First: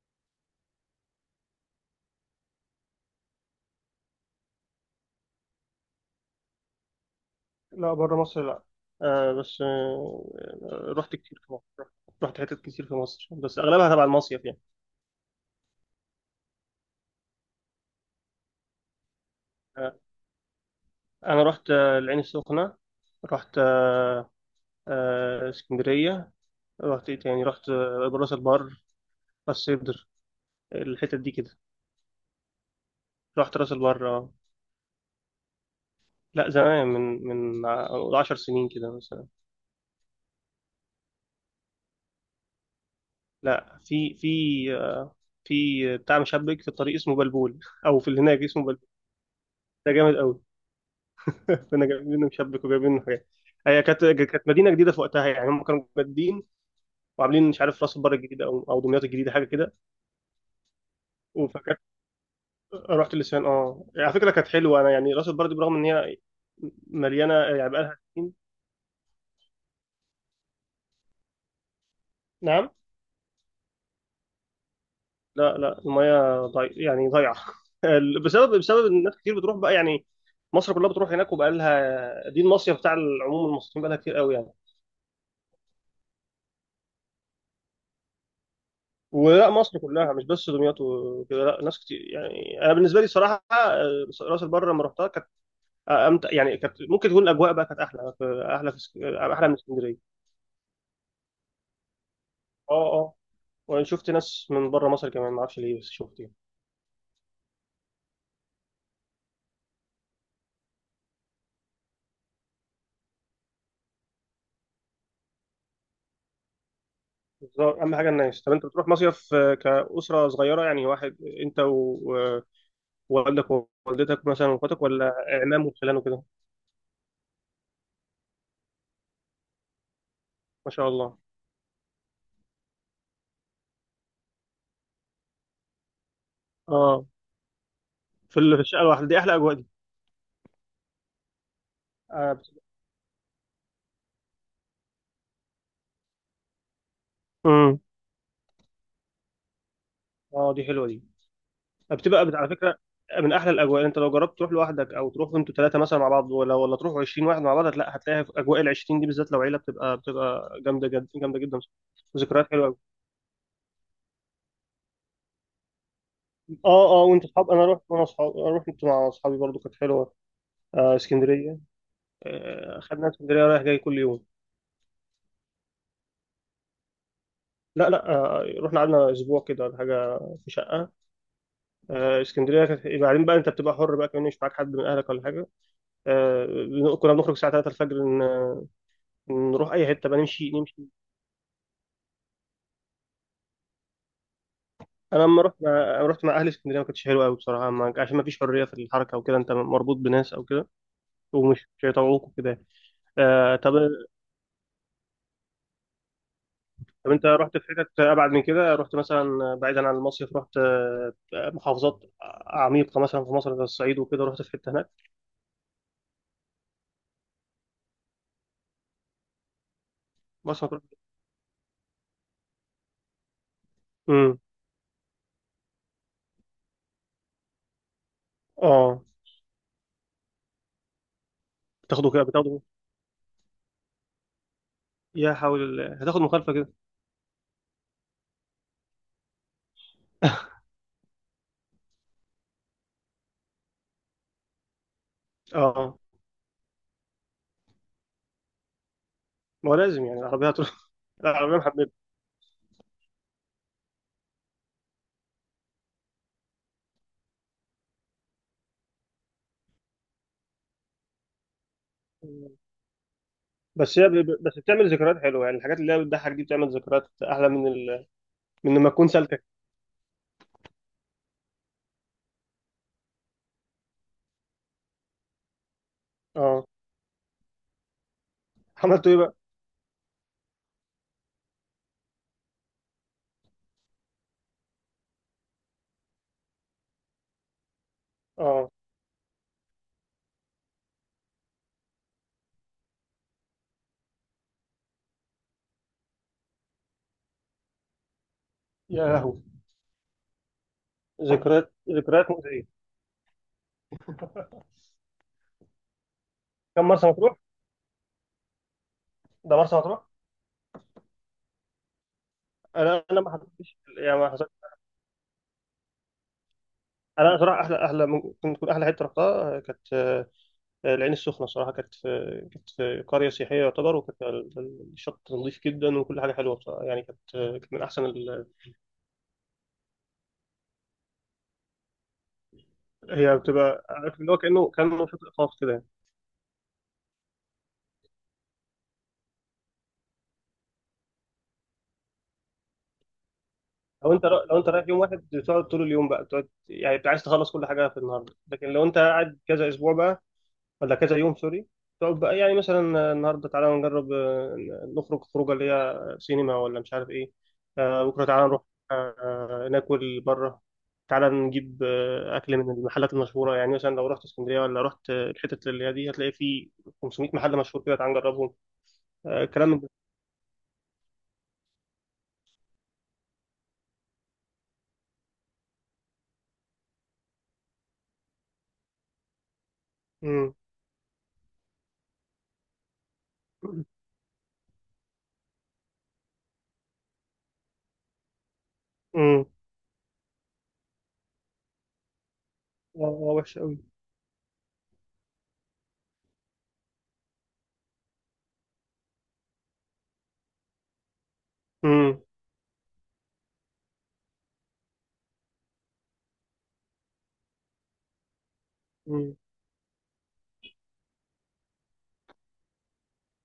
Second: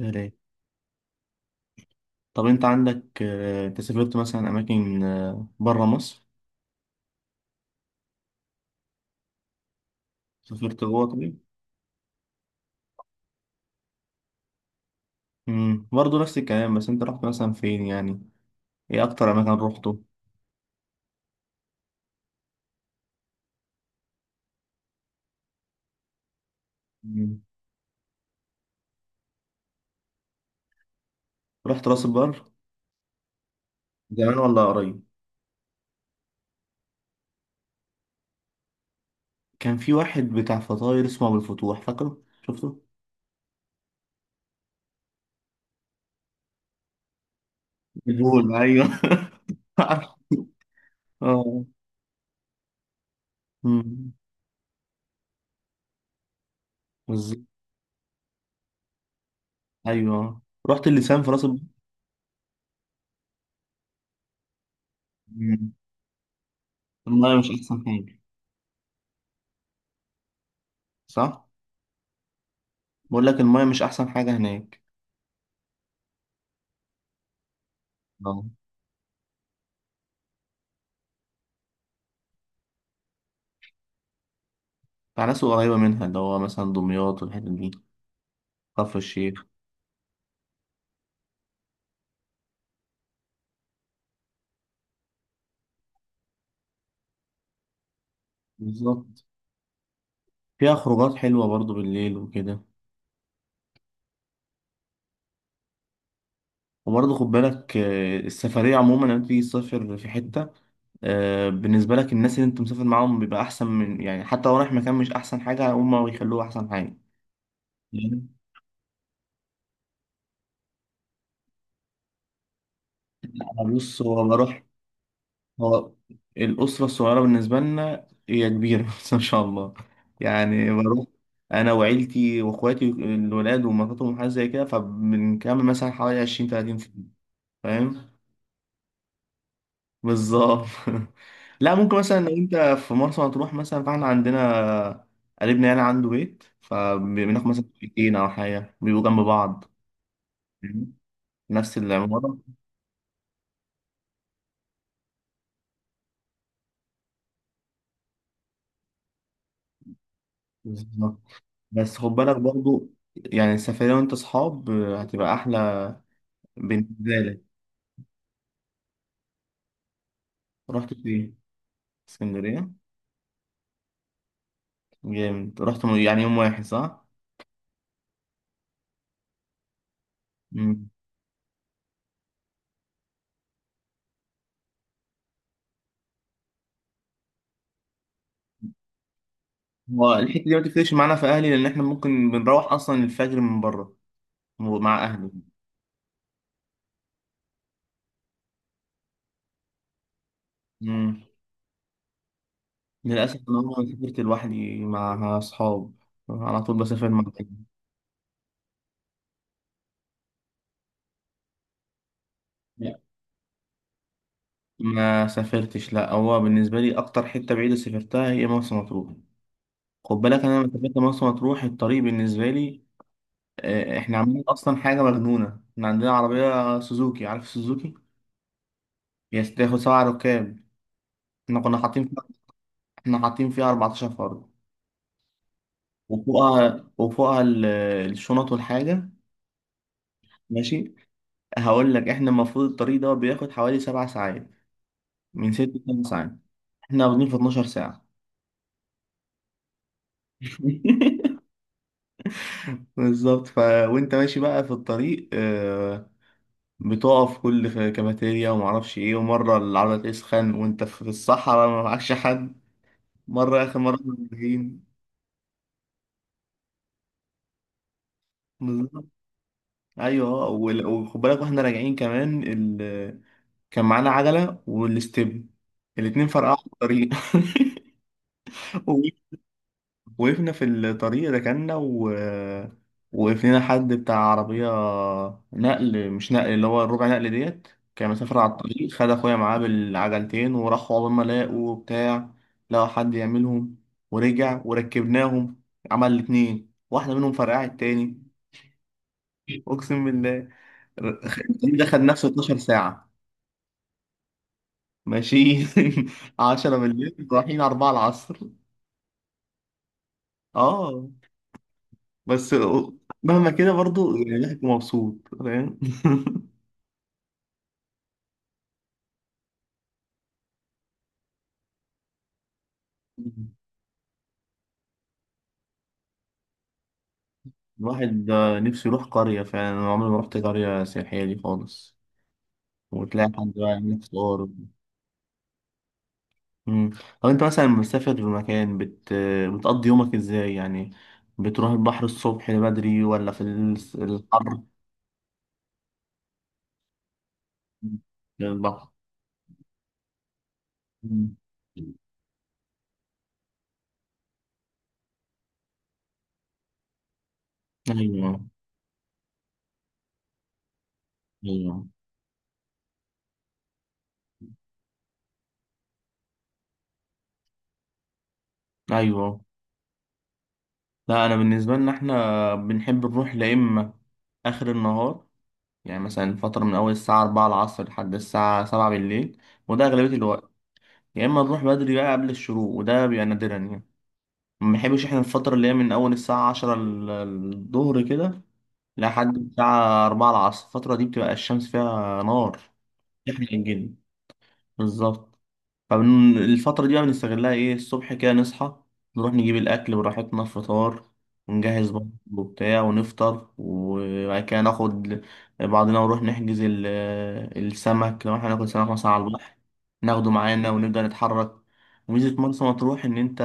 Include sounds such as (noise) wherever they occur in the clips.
يا ريت. طب انت، عندك آه، انت سافرت مثلا اماكن بره مصر؟ لا بره مصر لا. آه بس آه سافرت آه، جوه رحت طبيعي. كتير في مصر. رحت حتت كتير في مصر، بس اغلبها تبع المصيف يعني. برضه نفس الكلام، بس انت رحت مثلا فين يعني؟ ايه اكتر اماكن آه روحته؟ انا رحت العين السخنه. رحت اسكندريه. رحت ايه مم. تاني؟ رحت راس البر، راس سدر، الحتت دي كده. رحت راس البر رحت راس البر آه. زمان ولا قريب؟ لا زمان، 10 سنين كده مثلا. كان في واحد بتاع فطاير اسمه ابو الفتوح، فاكره؟ شفته؟ لا في في آه في بتاع مشبك في الطريق اسمه بلبول، او في اللي هناك بيقول اسمه ايوه. بلبول. (laughs) ده عارف. جامد قوي. اه، كنا جايبين مشبك وجايبين حاجات. هي كانت امم، كانت مدينه جديده في وقتها، يعني هم كانوا مجدين بالظبط. وعاملين مش عارف راس البر الجديده او دمياط الجديده، حاجه كده. ايوه، رحت اللسان في راس البر. فكانت رحت لسان، اه على فكره كانت حلوه، انا يعني راس البر دي مم. برغم ان هي مليانه، المايه مش يعني احسن بقالها حاجه، سنين. صح؟ نعم. بقول لك المايه مش احسن حاجه هناك، لا المياه يعني ضايعه. (laughs) آه. بسبب ان ناس كتير بتروح بقى يعني. مصر كلها بتروح هناك، وبقى لها دي المصيف بتاع العموم، المصريين بقى لها كتير قوي يعني. بتاع ناس قريبة منها اللي هو مثلا دمياط والحتت دي، كفر الشيخ. ولا مصر كلها، مش بس دمياط وكده، لا ناس كتير. يعني انا بالنسبه لي صراحه آه، راس البر لما رحتها كانت آه، امتع، يعني كانت ممكن تكون الاجواء بقى كانت احلى، بالظبط. احلى من اسكندريه. فيها خروجات حلوة برضو بالليل وكده. اه وانا شفت ناس من بره مصر كمان، ما اعرفش ليه، بس شفت يعني. وبرضه خد بالك، السفرية عموما لما تيجي تسافر في حتة، بالنسبة لك الناس اللي انت مسافر معاهم بيبقى أحسن من، يعني حتى لو رايح مكان مش أحسن حاجة، هما بيخلوه أحسن حاجة. بس هو اهم حاجه يعني الناس. طب انت بتروح مصيف آه، كاسره صغيره يعني، واحد انت و- ووالدك أنا بص، ووالدتك، هو مثلا، بروح، واخواتك، ولا عمام هو وخلان وكده؟ الأسرة الصغيرة بالنسبة لنا هي كبيرة. (laughs) بس ما شاء الله، يعني ما شاء بروح الله. أنا وعيلتي وإخواتي الولاد ومراتهم وحاجات زي كده، فبنكمل مثلا حوالي عشرين تلاتين اه، فيلم. فاهم؟ في الشقه الواحده دي احلى اجواء دي. بالظبط. (laughs) لا، ممكن مثلا اه لو بت- أنت في مرسى مطروح مثلا، فإحنا عندنا قريبنا يعني عنده بيت، فبناخد مثلا مم. بيتين أو حاجة بيبقوا جنب بعض. آه، دي حلوه فاهم؟ دي. نفس العمارة. على فكره من احلى الاجواء. انت لو جربت تروح لوحدك، او تروح انتوا ثلاثه مثلا مع بعض، ولا تروحوا 20 واحد مع بعض، لا هتلاقي في اجواء ال 20 دي بالذات لو عيله، بتبقى جامده جدا، بالظبط. جامده جدا. بس خد بالك ذكريات حلوه قوي. برضو، يعني السفرية وأنت أصحاب هتبقى أحلى اه وانت بالنسبة. اصحاب. انا رحت وانا اصحاب رحت مع اصحابي برضو، كانت حلوه. رحت آه فين؟ اسكندريه. اسكندرية. آه، خدنا اسكندريه رايح جاي كل يوم. جامد. رحت يعني يوم واحد، صح؟ لا آه، رحنا قعدنا اسبوع كده ولا حاجه، في مم. شقه. آه اسكندريه كانت، يبقى بعدين بقى انت بتبقى حر بقى، كمان مش معاك حد من اهلك ولا حاجه. آه كنا بنخرج الساعه 3 الفجر نروح اي حته هو بقى، الحتة نمشي دي ما نمشي. تفرقش معانا في أهلي، لأن إحنا ممكن بنروح أصلا الفجر من بره، مع انا أهلي. لما رحت مع أنا رحت مع اهلي اسكندريه، ما كانتش حلوه قوي بصراحه، ما... عشان ما فيش حريه في الحركه وكده، انت مربوط بناس او كده، مم. ومش مش هيطوعوك وكده. للأسف آه أنا عمري طب ما سافرت لوحدي مع أصحاب، على طول بسافر طب مع انت أهلي. رحت في حتت ابعد من كده؟ رحت مثلا بعيدا عن المصيف؟ رحت آه، محافظات لا عميقه مثلا في مصر زي الصعيد وكده؟ رحت في حته هناك؟ ما سافرتش، لا، هو بالنسبة لي أكتر حتة بعيدة سافرتها هي مرسى مطروح. خد بالك أنا مرسى لما مطروح. سافرت مرسى مطروح الطريق بالنسبة لي، إحنا امم. عاملين أصلا حاجة مجنونة. إحنا عندنا عربية سوزوكي، عارف سوزوكي؟ اه. هي تاخد سبع ركاب، احنا كنا حاطين بتاخده كده فيها بتاخده احنا حاطين فيها 14 فرد، يا حول الله، هتاخد مخالفه كده. وفوقها الشنط والحاجة. (laughs) ماشي، هقول لك احنا المفروض الطريق ده بياخد حوالي 7 ساعات، من ست اه، لسبع ساعات احنا واخدين في 12 ساعة. ما هو لازم يعني العربية هتروح. (laughs) (laughs) العربية محببة. بالظبط. وانت ماشي بقى في الطريق، بتقف كل في كافيتيريا ومعرفش ايه، ومرة العربية تسخن وانت في الصحراء ما معكش حد، مرة اخر بس مرة هي ب- ب- بس راجعين. بتعمل ذكريات حلوة يعني، الحاجات اللي هي بتضحك دي بتعمل ذكريات أحلى من من لما بالظبط. تكون سالكة. ايوه، وخد بالك واحنا راجعين كمان كان معانا عجلة والاستب، الاتنين فرقعوا اه. في الطريق. (laughs) عملتوا ايه وقف- بقى؟ وقفنا في الطريق، ركنا و وقف لنا حد بتاع عربية نقل، مش نقل، اللي هو الربع نقل ديت، كان مسافر على اه، الطريق، خد أخويا معاه بالعجلتين وراحوا عقبال ما لاقوا بتاع، لقوا حد يعملهم، ورجع وركبناهم. عمل الاتنين، واحدة منهم فرقعت التاني. يا لهوي. أقسم بالله. ر- ذكريات، الطريق ده خد ذكريات نفسه 12 مؤذية. ساعة ماشيين. (laughs) 10 كم مرسى بالليل، مطروح؟ رايحين 4 العصر. ده مرسى مطروح؟ اه. بس انا ما مهما كده حضرتش، برضو، يعني ما يعني حصل... الواحد مبسوط، فاهم. (laughs) انا صراحة احلى، احلى ممكن تكون احلى حتة رحتها آه، كانت آه، العين السخنة صراحة، كانت في، كانت في قرية سياحية يعتبر، وكانت الشط نظيف جدا، وكل حاجة حلوة بصراحة يعني، كانت آه، كانت من احسن الواحد ال... نفسه يروح قرية فعلا، أنا عمري ما رحت قرية سياحية دي خالص، وتلاقي هي حد بقى بتبقى، يعمل عارف اللي هو، فطار. كأنه كأنه شاطئ خاص كده يعني. مم. طب أنت مثلا مسافر في مكان، بتقضي يومك إزاي يعني؟ بتروح البحر الصبح بدري، ولا في لو الحر، انت رايح يوم واحد، بتقعد طول اليوم بقى، بتقعد يعني، بتبقى عايز تخلص كل حاجة في النهاردة. في لكن لو البحر؟ انت قاعد كذا اسبوع بقى، ولا كذا مم. يوم سوري، تقعد بقى، يعني مثلا النهارده تعالى نجرب آه، نخرج خروجه اللي هي سينما، ولا مش عارف ايه. آه، بكره تعالى أيوه، نروح آه، آه، ناكل بره. تعالى نجيب أيوه، آه، اكل من المحلات المشهوره، يعني مثلا لو رحت اسكندريه ولا رحت آه، الحتت اللي هي دي، هتلاقي في 500 محل مشهور كده، تعالى نجربهم. أيوه. آه، كلام من ده. لا، أنا بالنسبة لنا إحنا بنحب نروح، لا إما آخر النهار، يعني مثلا فترة من أول الساعة 4 العصر لحد الساعة 7 بالليل، وده أغلبية الوقت. امم. يا إما نروح بدري بقى قبل الشروق، وده بيبقى نادرا يعني. ما بنحبش إحنا الفترة اللي هي من أول الساعة 10 الظهر كده لحد امم. الساعة 4 العصر، الفترة دي بتبقى الشمس فيها نار. اه آه، إحنا وحش قوي. الجن، بالظبط. فالفترة دي بقى بنستغلها إيه، الصبح كده نصحى، نروح نجيب الأكل براحتنا فطار، ونجهز برضه امم. وبتاع، ونفطر، وبعد كده ناخد بعضنا ونروح نحجز السمك، لو احنا هناكل سمك مثلا على امم. البحر، ناخده معانا ونبدأ نتحرك. وميزة مرسى مطروح إن أنت،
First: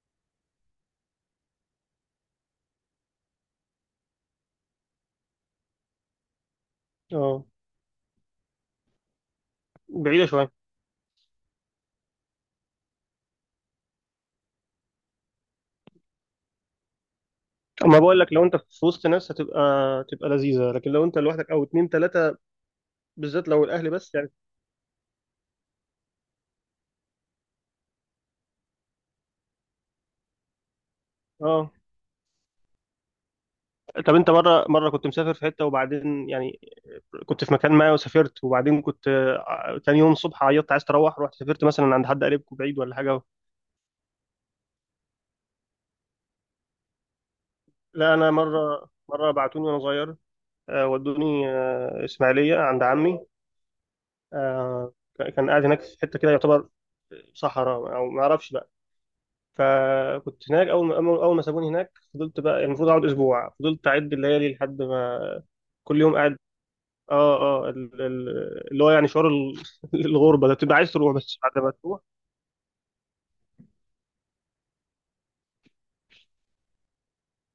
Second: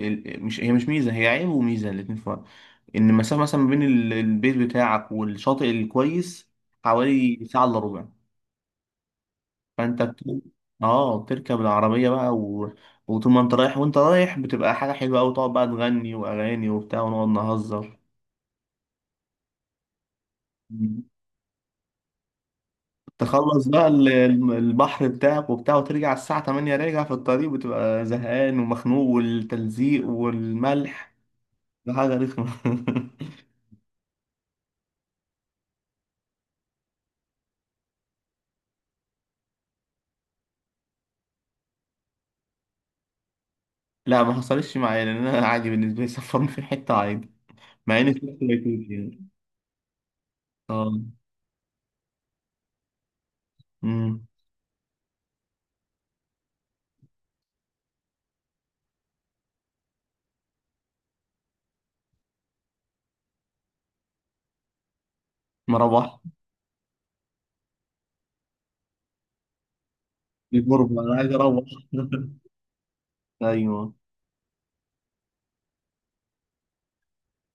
مش هي مش ميزة، هي عيب وميزة الاتنين في بعض، إن المسافة مثلا ما بين البيت بتاعك والشاطئ الكويس حوالي اه، ساعة إلا ربع. فانت بعيده شويه. اه بتركب العربية بقى و، وطول ما انت رايح وانت رايح بتبقى حاجة حلوة أوي، تقعد بقى تغني وأغاني وبتاع، ونقعد نهزر. اما بقول لك، لو انت في وسط ناس، هتبقى تبقى لذيذه، لكن لو انت لوحدك او اتنين تلاته، بالذات لو تخلص بقى الاهلي بس يعني. البحر بتاعك وبتاع، وترجع الساعة 8 راجع في الطريق بتبقى زهقان ومخنوق والتلزيق والملح، اه. ده حاجة رخمة. (laughs) طب انت، مره مره، كنت مسافر في حته، وبعدين يعني كنت في مكان ما وسافرت، وبعدين كنت آه، تاني يوم الصبح عيطت عايز تروح؟ رحت سافرت مثلا عند حد قريبكم بعيد ولا حاجه؟ لا، ما حصلش معايا، لأن أنا عادي بالنسبة لي سفرني في حتة عادي، مع إني لا انا سافرت بيتوتي مره يعني. مره بعتوني وانا صغير، آه، ودوني آه، اسماعيليه عند عمي. أمم، آه، كان قاعد هناك في حته كده، يعتبر صحراء او ما اعرفش بقى. فكنت هناك، اول ما اول أول ما سابوني هناك، فضلت بقى، المفروض اقعد اسبوع، فضلت اعد الليالي لحد ما، ما كل يوم روحت قاعد. اه. اه اللي هو يعني شعور (laughs) الغربه ده، في بتبقى عايز غربة، أنا تروح، عايز بس أروح. بعد ما تروح. (laughs) أيوه.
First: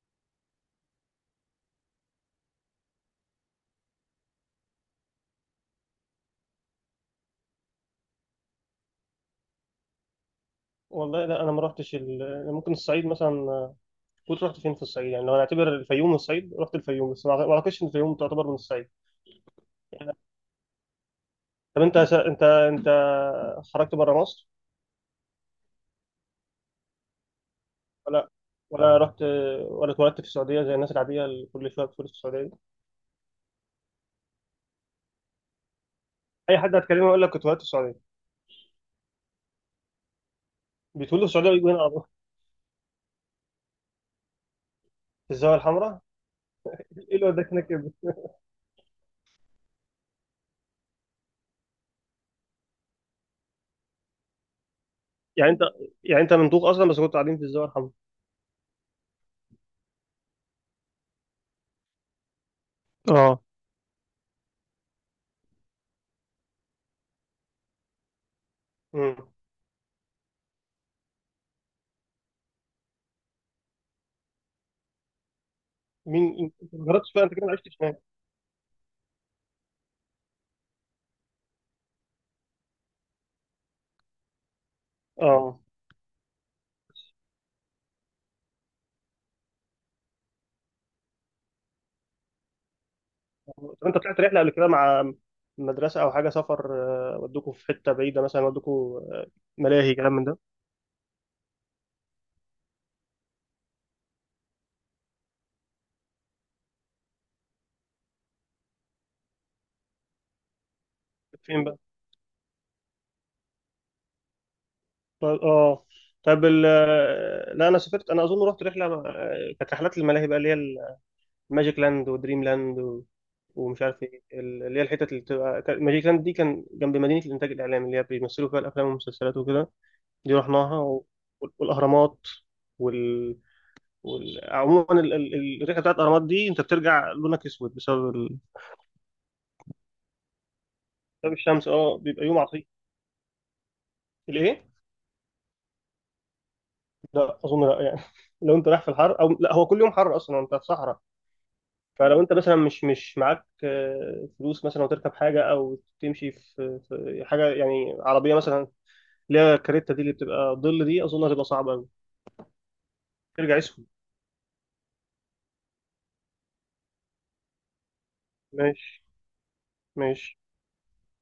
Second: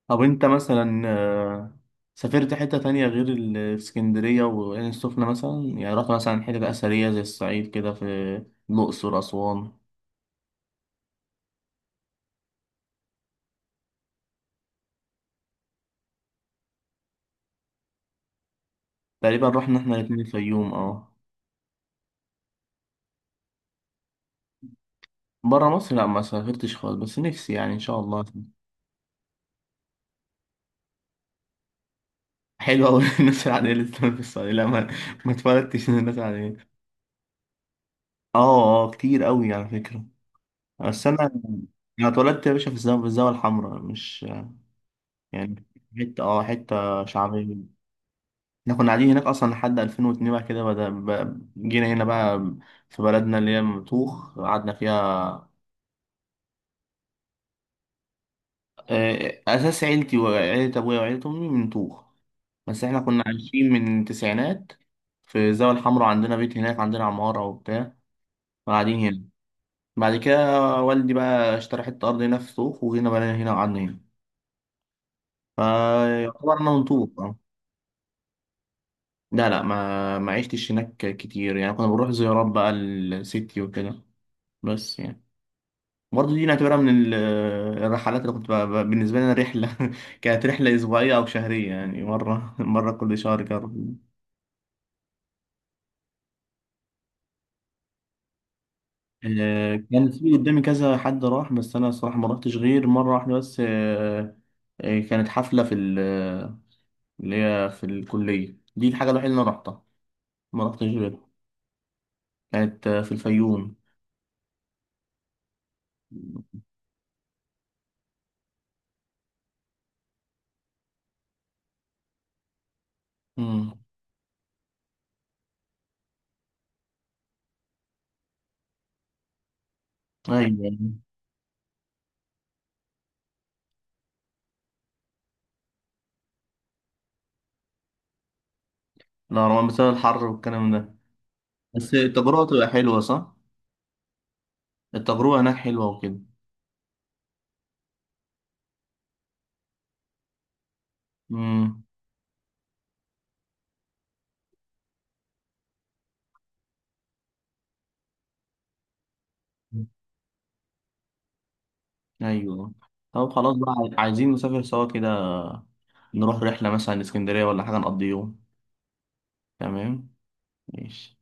طب انت مثلا، سافرت حتة تانية غير الاسكندرية وعين السخنة مثلا؟ يعني رحت مثلا حتة أثرية زي الصعيد كده، في الأقصر، أسوان؟ والله لا انا ما رحتش أنا ممكن الصعيد مثلا، كنت رحت فين في الصعيد يعني؟ لو هنعتبر الفيوم من الصعيد، رحت الفيوم، بس ما اعتقدش ان الفيوم تعتبر من الصعيد. تقريبا رحنا احنا يعني، الاتنين الفيوم، اه. طب انت انت خرجت بره مصر، برا مصر لا ما سافرتش خالص، بس نفسي يعني إن شاء الله. ولا ولا رحت، ولا اتولدت في السعوديه زي الناس العاديه اللي كل شويه بتقول في السعوديه دي؟ حلو أوي. (laughs) الناس العادية اللي بتسافر في الصعيد، لا، ما اتولدتش من الناس اي العادية. حد هتكلمه يقول لك كنت اتولدت في السعوديه، اه اه، كتير أوي على فكرة. بس بيتولد في أنا السعوديه ويجوا هنا على طول. أنا اتولدت يا باشا في الزاوية الحمراء، مش في الزاويه يعني، الحمراء؟ حتة اه (laughs) حتة ايه اللي وداك شعبية. هناك يا ابني؟ احنا كنا قاعدين هناك اصلا لحد 2002، بعد كده جينا هنا بقى، في بلدنا اللي هي مطوخ قعدنا فيها، يعني انت يعني انت مندوب اصلا، بس كنت قاعدين في الزاويه الحمراء. اساس عيلتي وعيلة ابويا وعيلة امي من طوخ، بس احنا كنا اه. عايشين من التسعينات في الزاوية الحمراء، عندنا بيت هناك، عندنا عمارة وبتاع، قاعدين مم. هنا. بعد كده والدي بقى اشترى حتة ارض هنا في طوخ، وهنا بقى هنا وقعدنا هنا، مين؟ فيعتبر انت انا من ما جربتش طوخ، بقى، انت اه. كده ما عشتش هناك. لا لا، ما عشتش هناك كتير، يعني كنا بنروح زيارات بقى لستي وكده، بس يعني اه. برضه دي نعتبرها من الرحلات اللي كنت بالنسبة لنا رحلة. (laughs) كانت رحلة أسبوعية أو شهرية، يعني مرة، (laughs) مرة كل شهر. طب كان انت طلعت رحله قبل كده مع مدرسه او حاجه سفر، آه، ودوكوا في حته بعيده مثلا، ودوكوا آه، آه، ملاهي، كان كلام من في ده؟ قدامي كذا حد راح، بس أنا الصراحة ما رحتش غير مرة واحدة بس، كانت حفلة في اللي هي في الكلية دي، الحاجة الوحيدة اللي أنا رحتها، ما رحتش غيرها. فين بقى؟ كانت في الفيوم. طب اه، طب ال آه، لا انا سافرت، انا اظن رحت رحله آه، كانت رحلات الملاهي بقى، اللي هي الماجيك لاند ودريم لاند و... مم. ومش عارف ايه اللي هي الحتت اللي بتبقى ماجيك لاند دي كان جنب مدينه الانتاج الاعلامي اللي هي بيمثلوا فيها الافلام والمسلسلات وكده، دي أيوة. رحناها و... والاهرامات. عموما الرحله بتاعت الاهرامات دي انت بترجع لونك اسود بسبب لا روان، بسبب الحر والكلام ده. بسبب الشمس، بس اه بيبقى يوم التجربة عصيب. تبقى حلوة، صح؟ الايه؟ التجربة هناك حلوة وكده. لا اظن، لا يعني. (laughs) لو انت رايح في الحر، او لا هو كل يوم حر اصلا انت في صحراء، مم. فلو انت مثلا مش معاك آه، فلوس مثلا وتركب حاجه، او تمشي في حاجه يعني عربيه مثلا اللي هي الكاريتا دي اللي بتبقى ظل دي، اظن هتبقى صعبه قوي. ايوه. طب خلاص ترجع اسود. بقى، عايزين نسافر سوا كده، نروح رحلة مثلا اسكندرية ولا حاجة نقضي يوم. ماشي. تمام. ماشي. ماشي.